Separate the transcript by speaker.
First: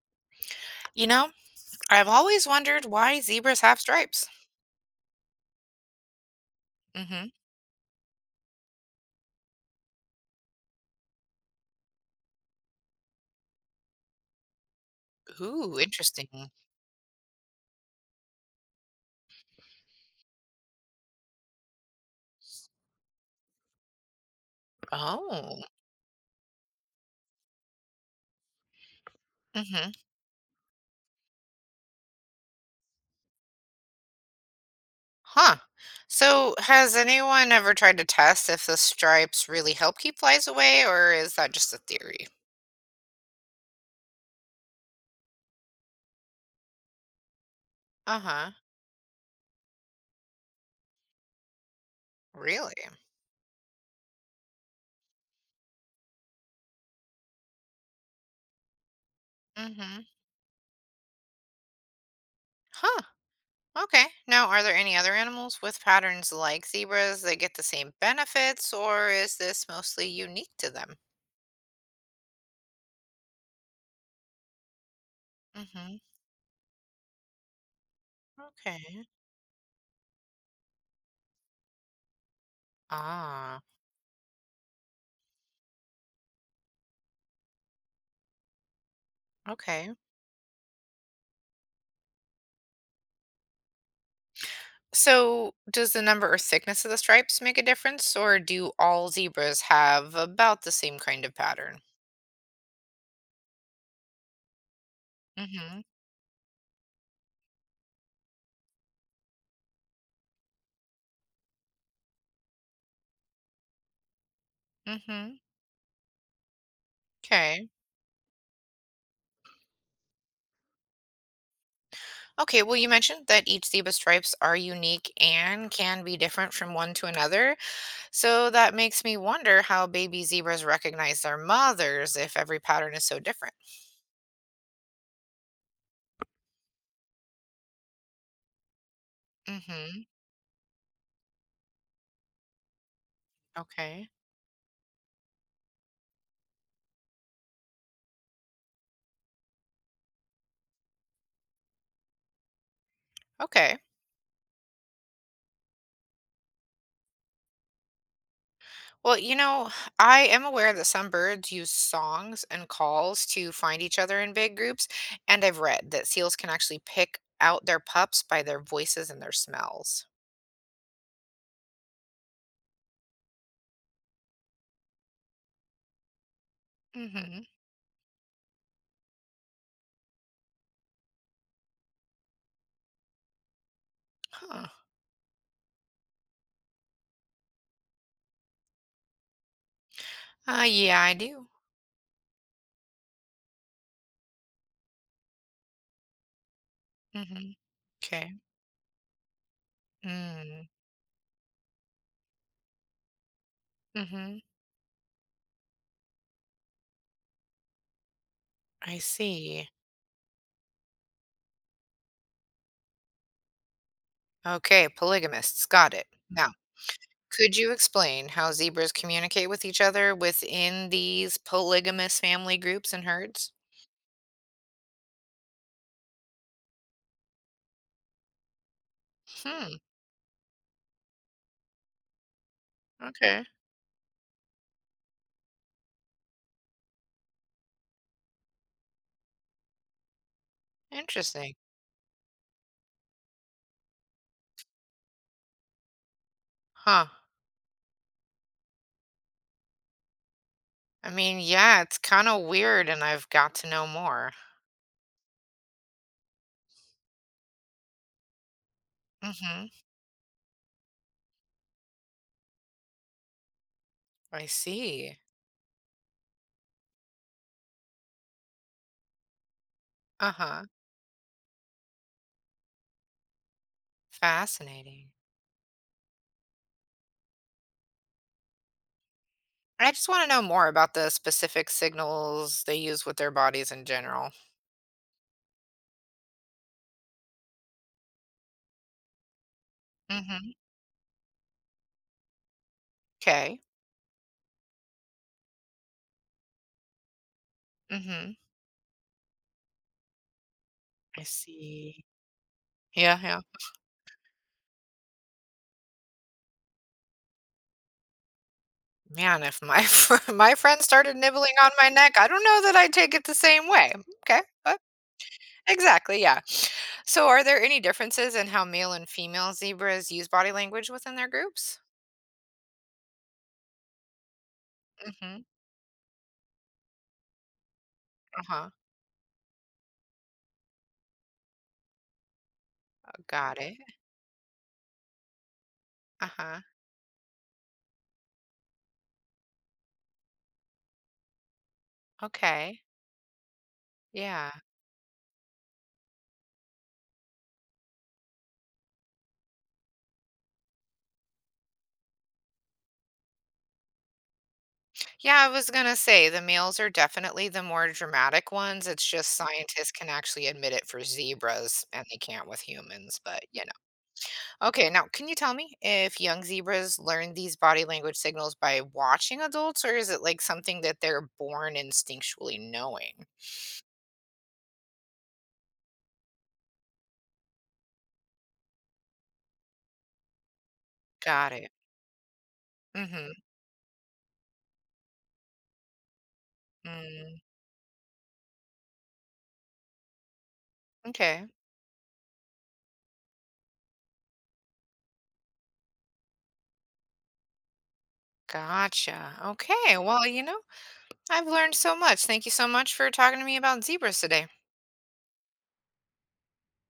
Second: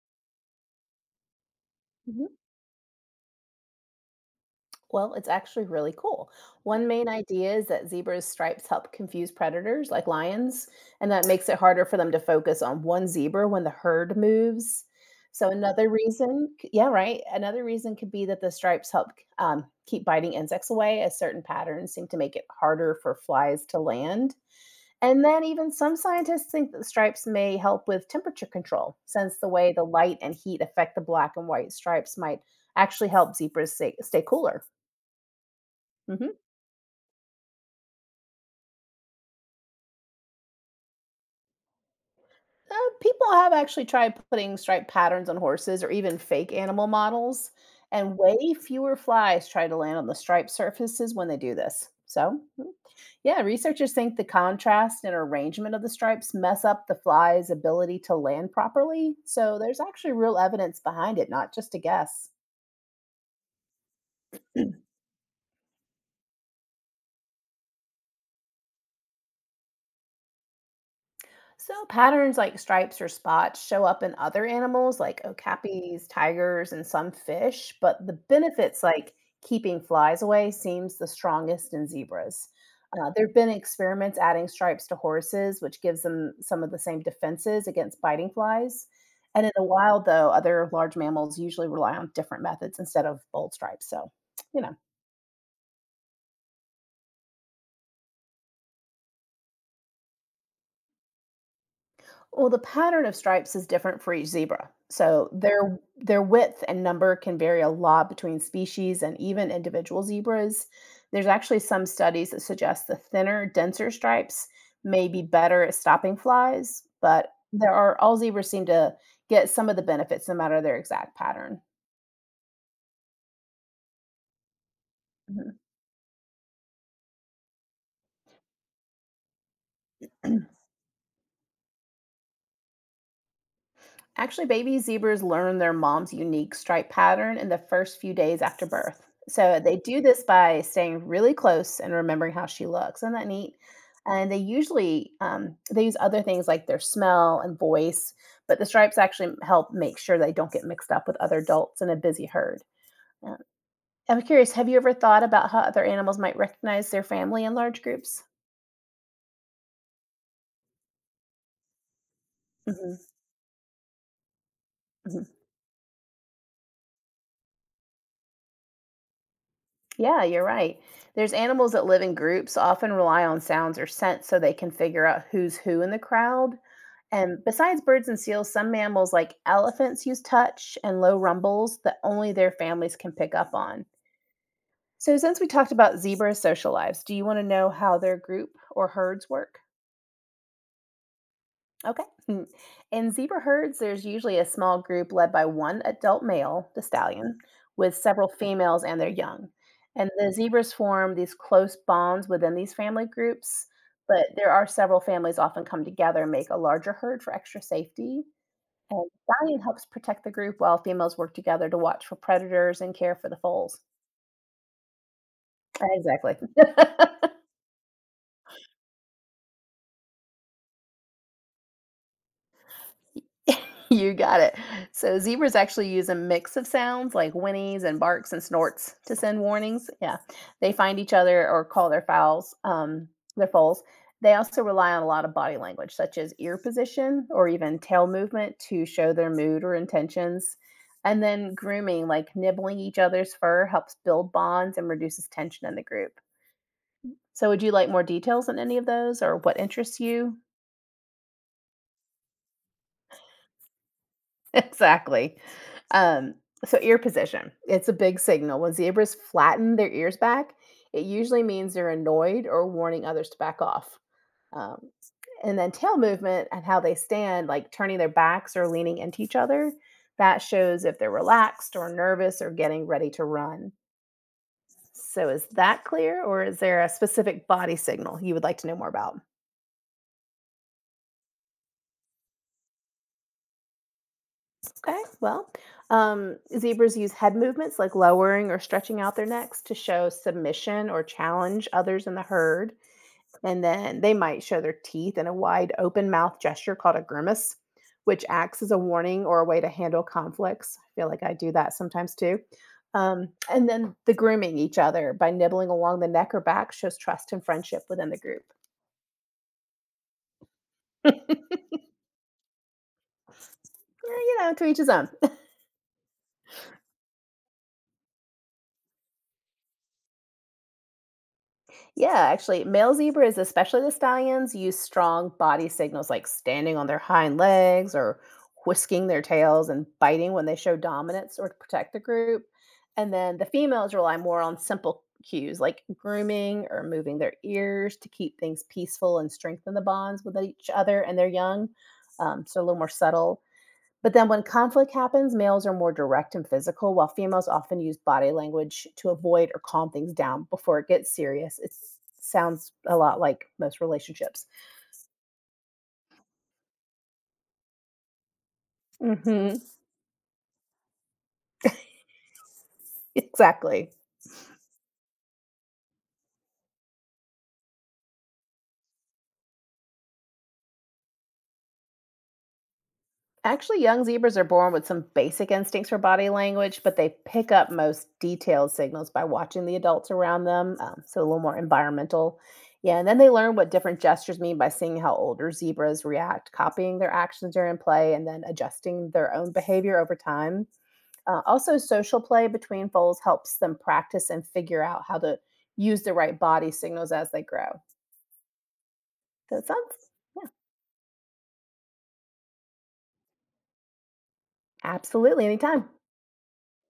Speaker 1: You know, I've
Speaker 2: Mhm.
Speaker 1: always wondered why zebras have stripes.
Speaker 2: Well, it's actually really cool. One main
Speaker 1: Hmm.
Speaker 2: idea is that zebras' stripes help confuse predators like lions, and that makes it harder for them to focus on one zebra when the herd moves. So,
Speaker 1: Ooh,
Speaker 2: another
Speaker 1: interesting.
Speaker 2: reason, yeah, right. Another reason could be that the stripes help keep biting insects away, as certain patterns seem to make it harder for flies to land. And then,
Speaker 1: Oh.
Speaker 2: even some scientists think that stripes may help with temperature control, since the way the
Speaker 1: Hmm.
Speaker 2: light and heat affect the black and white stripes might actually help zebras stay cooler.
Speaker 1: Huh.
Speaker 2: Hmm.
Speaker 1: So, has anyone ever tried to test if the stripes really help keep flies away, or is that just a theory?
Speaker 2: Uh, People have actually tried putting striped patterns on horses or even fake animal models, and
Speaker 1: Uh-huh.
Speaker 2: way fewer flies try to land on the striped surfaces when they do this. So,
Speaker 1: Really?
Speaker 2: yeah, researchers think the contrast and arrangement of the stripes mess up the fly's ability to land properly. So, there's
Speaker 1: Mm-hmm.
Speaker 2: actually real evidence behind it, not just a guess.
Speaker 1: Huh. Okay. Now, are there any other animals with patterns like zebras that get the same benefits, or is this mostly unique to them?
Speaker 2: So, patterns like stripes or spots show up in other animals like
Speaker 1: Mm-hmm.
Speaker 2: okapis, tigers, and some fish, but the benefits
Speaker 1: Okay.
Speaker 2: like keeping flies away seems the strongest in zebras. There have been
Speaker 1: Ah,
Speaker 2: experiments adding stripes to horses, which gives them some of the same defenses against biting flies. And in the
Speaker 1: okay.
Speaker 2: wild, though, other large mammals usually rely on different methods instead of bold stripes. So, you know.
Speaker 1: So, does the number or thickness of the stripes make a difference, or do all zebras have about the same kind of pattern?
Speaker 2: Well, the pattern of stripes is different for each zebra. So their
Speaker 1: Mm-hmm.
Speaker 2: their width and number can vary a lot between species and even individual zebras. There's actually some studies that suggest the thinner, denser stripes may be
Speaker 1: Mm-hmm.
Speaker 2: better at stopping flies, but
Speaker 1: Okay.
Speaker 2: there are all zebras seem to get some of the benefits no matter their exact pattern.
Speaker 1: Okay, well, you mentioned that each zebra stripes are unique
Speaker 2: Mhm.
Speaker 1: and can be different from one to another. So that makes me wonder how baby zebras recognize their mothers if every pattern is so different.
Speaker 2: Actually, baby zebras learn their mom's unique stripe pattern in the first few days after birth. So they do
Speaker 1: Mm-hmm.
Speaker 2: this by staying really close and remembering how she looks. Isn't that neat?
Speaker 1: Okay.
Speaker 2: And they usually they use other things like their smell and voice, but the stripes actually help make sure they don't get mixed up with other adults in a busy herd. Um,
Speaker 1: Okay.
Speaker 2: I'm curious, have you ever thought about how other animals might recognize their family in large groups?
Speaker 1: Well, I am aware that some birds use songs and
Speaker 2: Hmm.
Speaker 1: calls to find each other in big groups, and I've read that seals can actually pick out their pups by their voices and their smells.
Speaker 2: Yeah, you're right. There's animals that live in groups, often rely on sounds or scents so they can figure out who's who in the crowd. And
Speaker 1: Mm-hmm.
Speaker 2: besides birds and seals, some mammals like elephants use touch and low rumbles that only their families can pick up on.
Speaker 1: Huh.
Speaker 2: So, since we talked about zebras' social lives, do you want to know how their group or herds work?
Speaker 1: Yeah, I do.
Speaker 2: Okay. Hmm. In zebra herds, there's usually a small group led by one adult male, the stallion,
Speaker 1: Mm-hmm.
Speaker 2: with several
Speaker 1: Okay.
Speaker 2: females and their young. And the
Speaker 1: Mm.
Speaker 2: zebras form these close bonds within these family groups, but
Speaker 1: Mm-hmm.
Speaker 2: there are several families often come together and make a larger herd for extra safety.
Speaker 1: I
Speaker 2: And stallion
Speaker 1: see.
Speaker 2: helps protect the group while females work together to watch for predators and care for the foals.
Speaker 1: Okay, polygamists. Got it.
Speaker 2: Exactly.
Speaker 1: Now, could you explain how zebras communicate with each other within these polygamous family groups and herds?
Speaker 2: You got it. So zebras actually use a mix of sounds like whinnies and barks and snorts to send
Speaker 1: Hmm.
Speaker 2: warnings. Yeah, they find each other or call their fowls,
Speaker 1: Okay.
Speaker 2: their foals. They also rely on a lot of body language, such as ear position or even tail movement, to show their mood or intentions. And then
Speaker 1: Interesting.
Speaker 2: grooming, like nibbling each other's fur, helps build bonds and reduces tension in the group.
Speaker 1: Huh.
Speaker 2: So, would you like more details on any of those, or what interests you?
Speaker 1: I mean, yeah, it's kind of weird, and I've got to know more.
Speaker 2: Exactly. Um, so ear position. It's a big signal. When zebras
Speaker 1: Hmm.
Speaker 2: flatten their ears back, it usually means they're annoyed or warning others to back off.
Speaker 1: I
Speaker 2: Um,
Speaker 1: see.
Speaker 2: and then tail movement and how they stand, like turning their backs or leaning into each other, that
Speaker 1: Uh-huh.
Speaker 2: shows if they're relaxed or nervous or getting ready to run.
Speaker 1: Fascinating.
Speaker 2: So is that clear, or is there a specific body signal you would like to know more about?
Speaker 1: I just want to know more about the specific signals they use with their bodies in general.
Speaker 2: Okay, well, zebras use head movements like lowering or stretching out their necks to show
Speaker 1: Mm-hmm.
Speaker 2: submission or challenge others in the herd.
Speaker 1: Okay.
Speaker 2: And then they might show their teeth in a wide open mouth gesture called a grimace, which
Speaker 1: Mm-hmm.
Speaker 2: acts as a warning or a way to handle conflicts. I feel like
Speaker 1: I
Speaker 2: I do that
Speaker 1: see.
Speaker 2: sometimes too.
Speaker 1: Yeah, yeah.
Speaker 2: And then the grooming each other by nibbling along the neck or back shows trust and friendship within the group.
Speaker 1: Man, if my my friend started nibbling on my neck, I don't know that I'd take it the same way.
Speaker 2: Yeah, you
Speaker 1: Okay,
Speaker 2: know, to each
Speaker 1: but
Speaker 2: his own.
Speaker 1: exactly, yeah. So, are there any differences in how male and female zebras use body language within their groups?
Speaker 2: Yeah, actually, male zebras, especially the stallions, use strong
Speaker 1: Mm-hmm.
Speaker 2: body signals like standing on their hind legs or
Speaker 1: Uh-huh.
Speaker 2: whisking their tails and biting when they show dominance or to protect the group. And then the
Speaker 1: Got it.
Speaker 2: females rely more on simple cues like
Speaker 1: Uh-huh.
Speaker 2: grooming or moving their ears to keep things peaceful and strengthen the bonds with each other and their young. So a little
Speaker 1: Okay.
Speaker 2: more subtle. But then when
Speaker 1: Yeah.
Speaker 2: conflict happens, males are more direct and physical, while females often use body language to avoid or calm things down before it gets serious. It sounds a lot like most relationships.
Speaker 1: Yeah, I was gonna say the males are definitely the more dramatic ones. It's just
Speaker 2: Mhm.
Speaker 1: scientists can actually admit it for zebras and they can't with humans, but you
Speaker 2: Exactly.
Speaker 1: know. Okay, now can you tell me if young zebras learn these body language signals by watching adults, or is it like something that they're born instinctually knowing?
Speaker 2: Actually, young zebras are born with some basic instincts for body language, but they pick up most detailed signals by watching the adults around them. So, a little
Speaker 1: Got
Speaker 2: more
Speaker 1: it.
Speaker 2: environmental. Yeah, and then they
Speaker 1: Mm-hmm.
Speaker 2: learn what different gestures mean by seeing how older zebras react, copying their
Speaker 1: Mm.
Speaker 2: actions during play, and then adjusting their own behavior over time.
Speaker 1: Okay.
Speaker 2: Also, social play between foals helps them practice and figure out how to use the right body signals as they grow.
Speaker 1: Gotcha.
Speaker 2: So, it
Speaker 1: Okay.
Speaker 2: sounds,
Speaker 1: Well,
Speaker 2: yeah,
Speaker 1: I've learned so much. Thank you so much for talking to me about zebras today.
Speaker 2: absolutely anytime.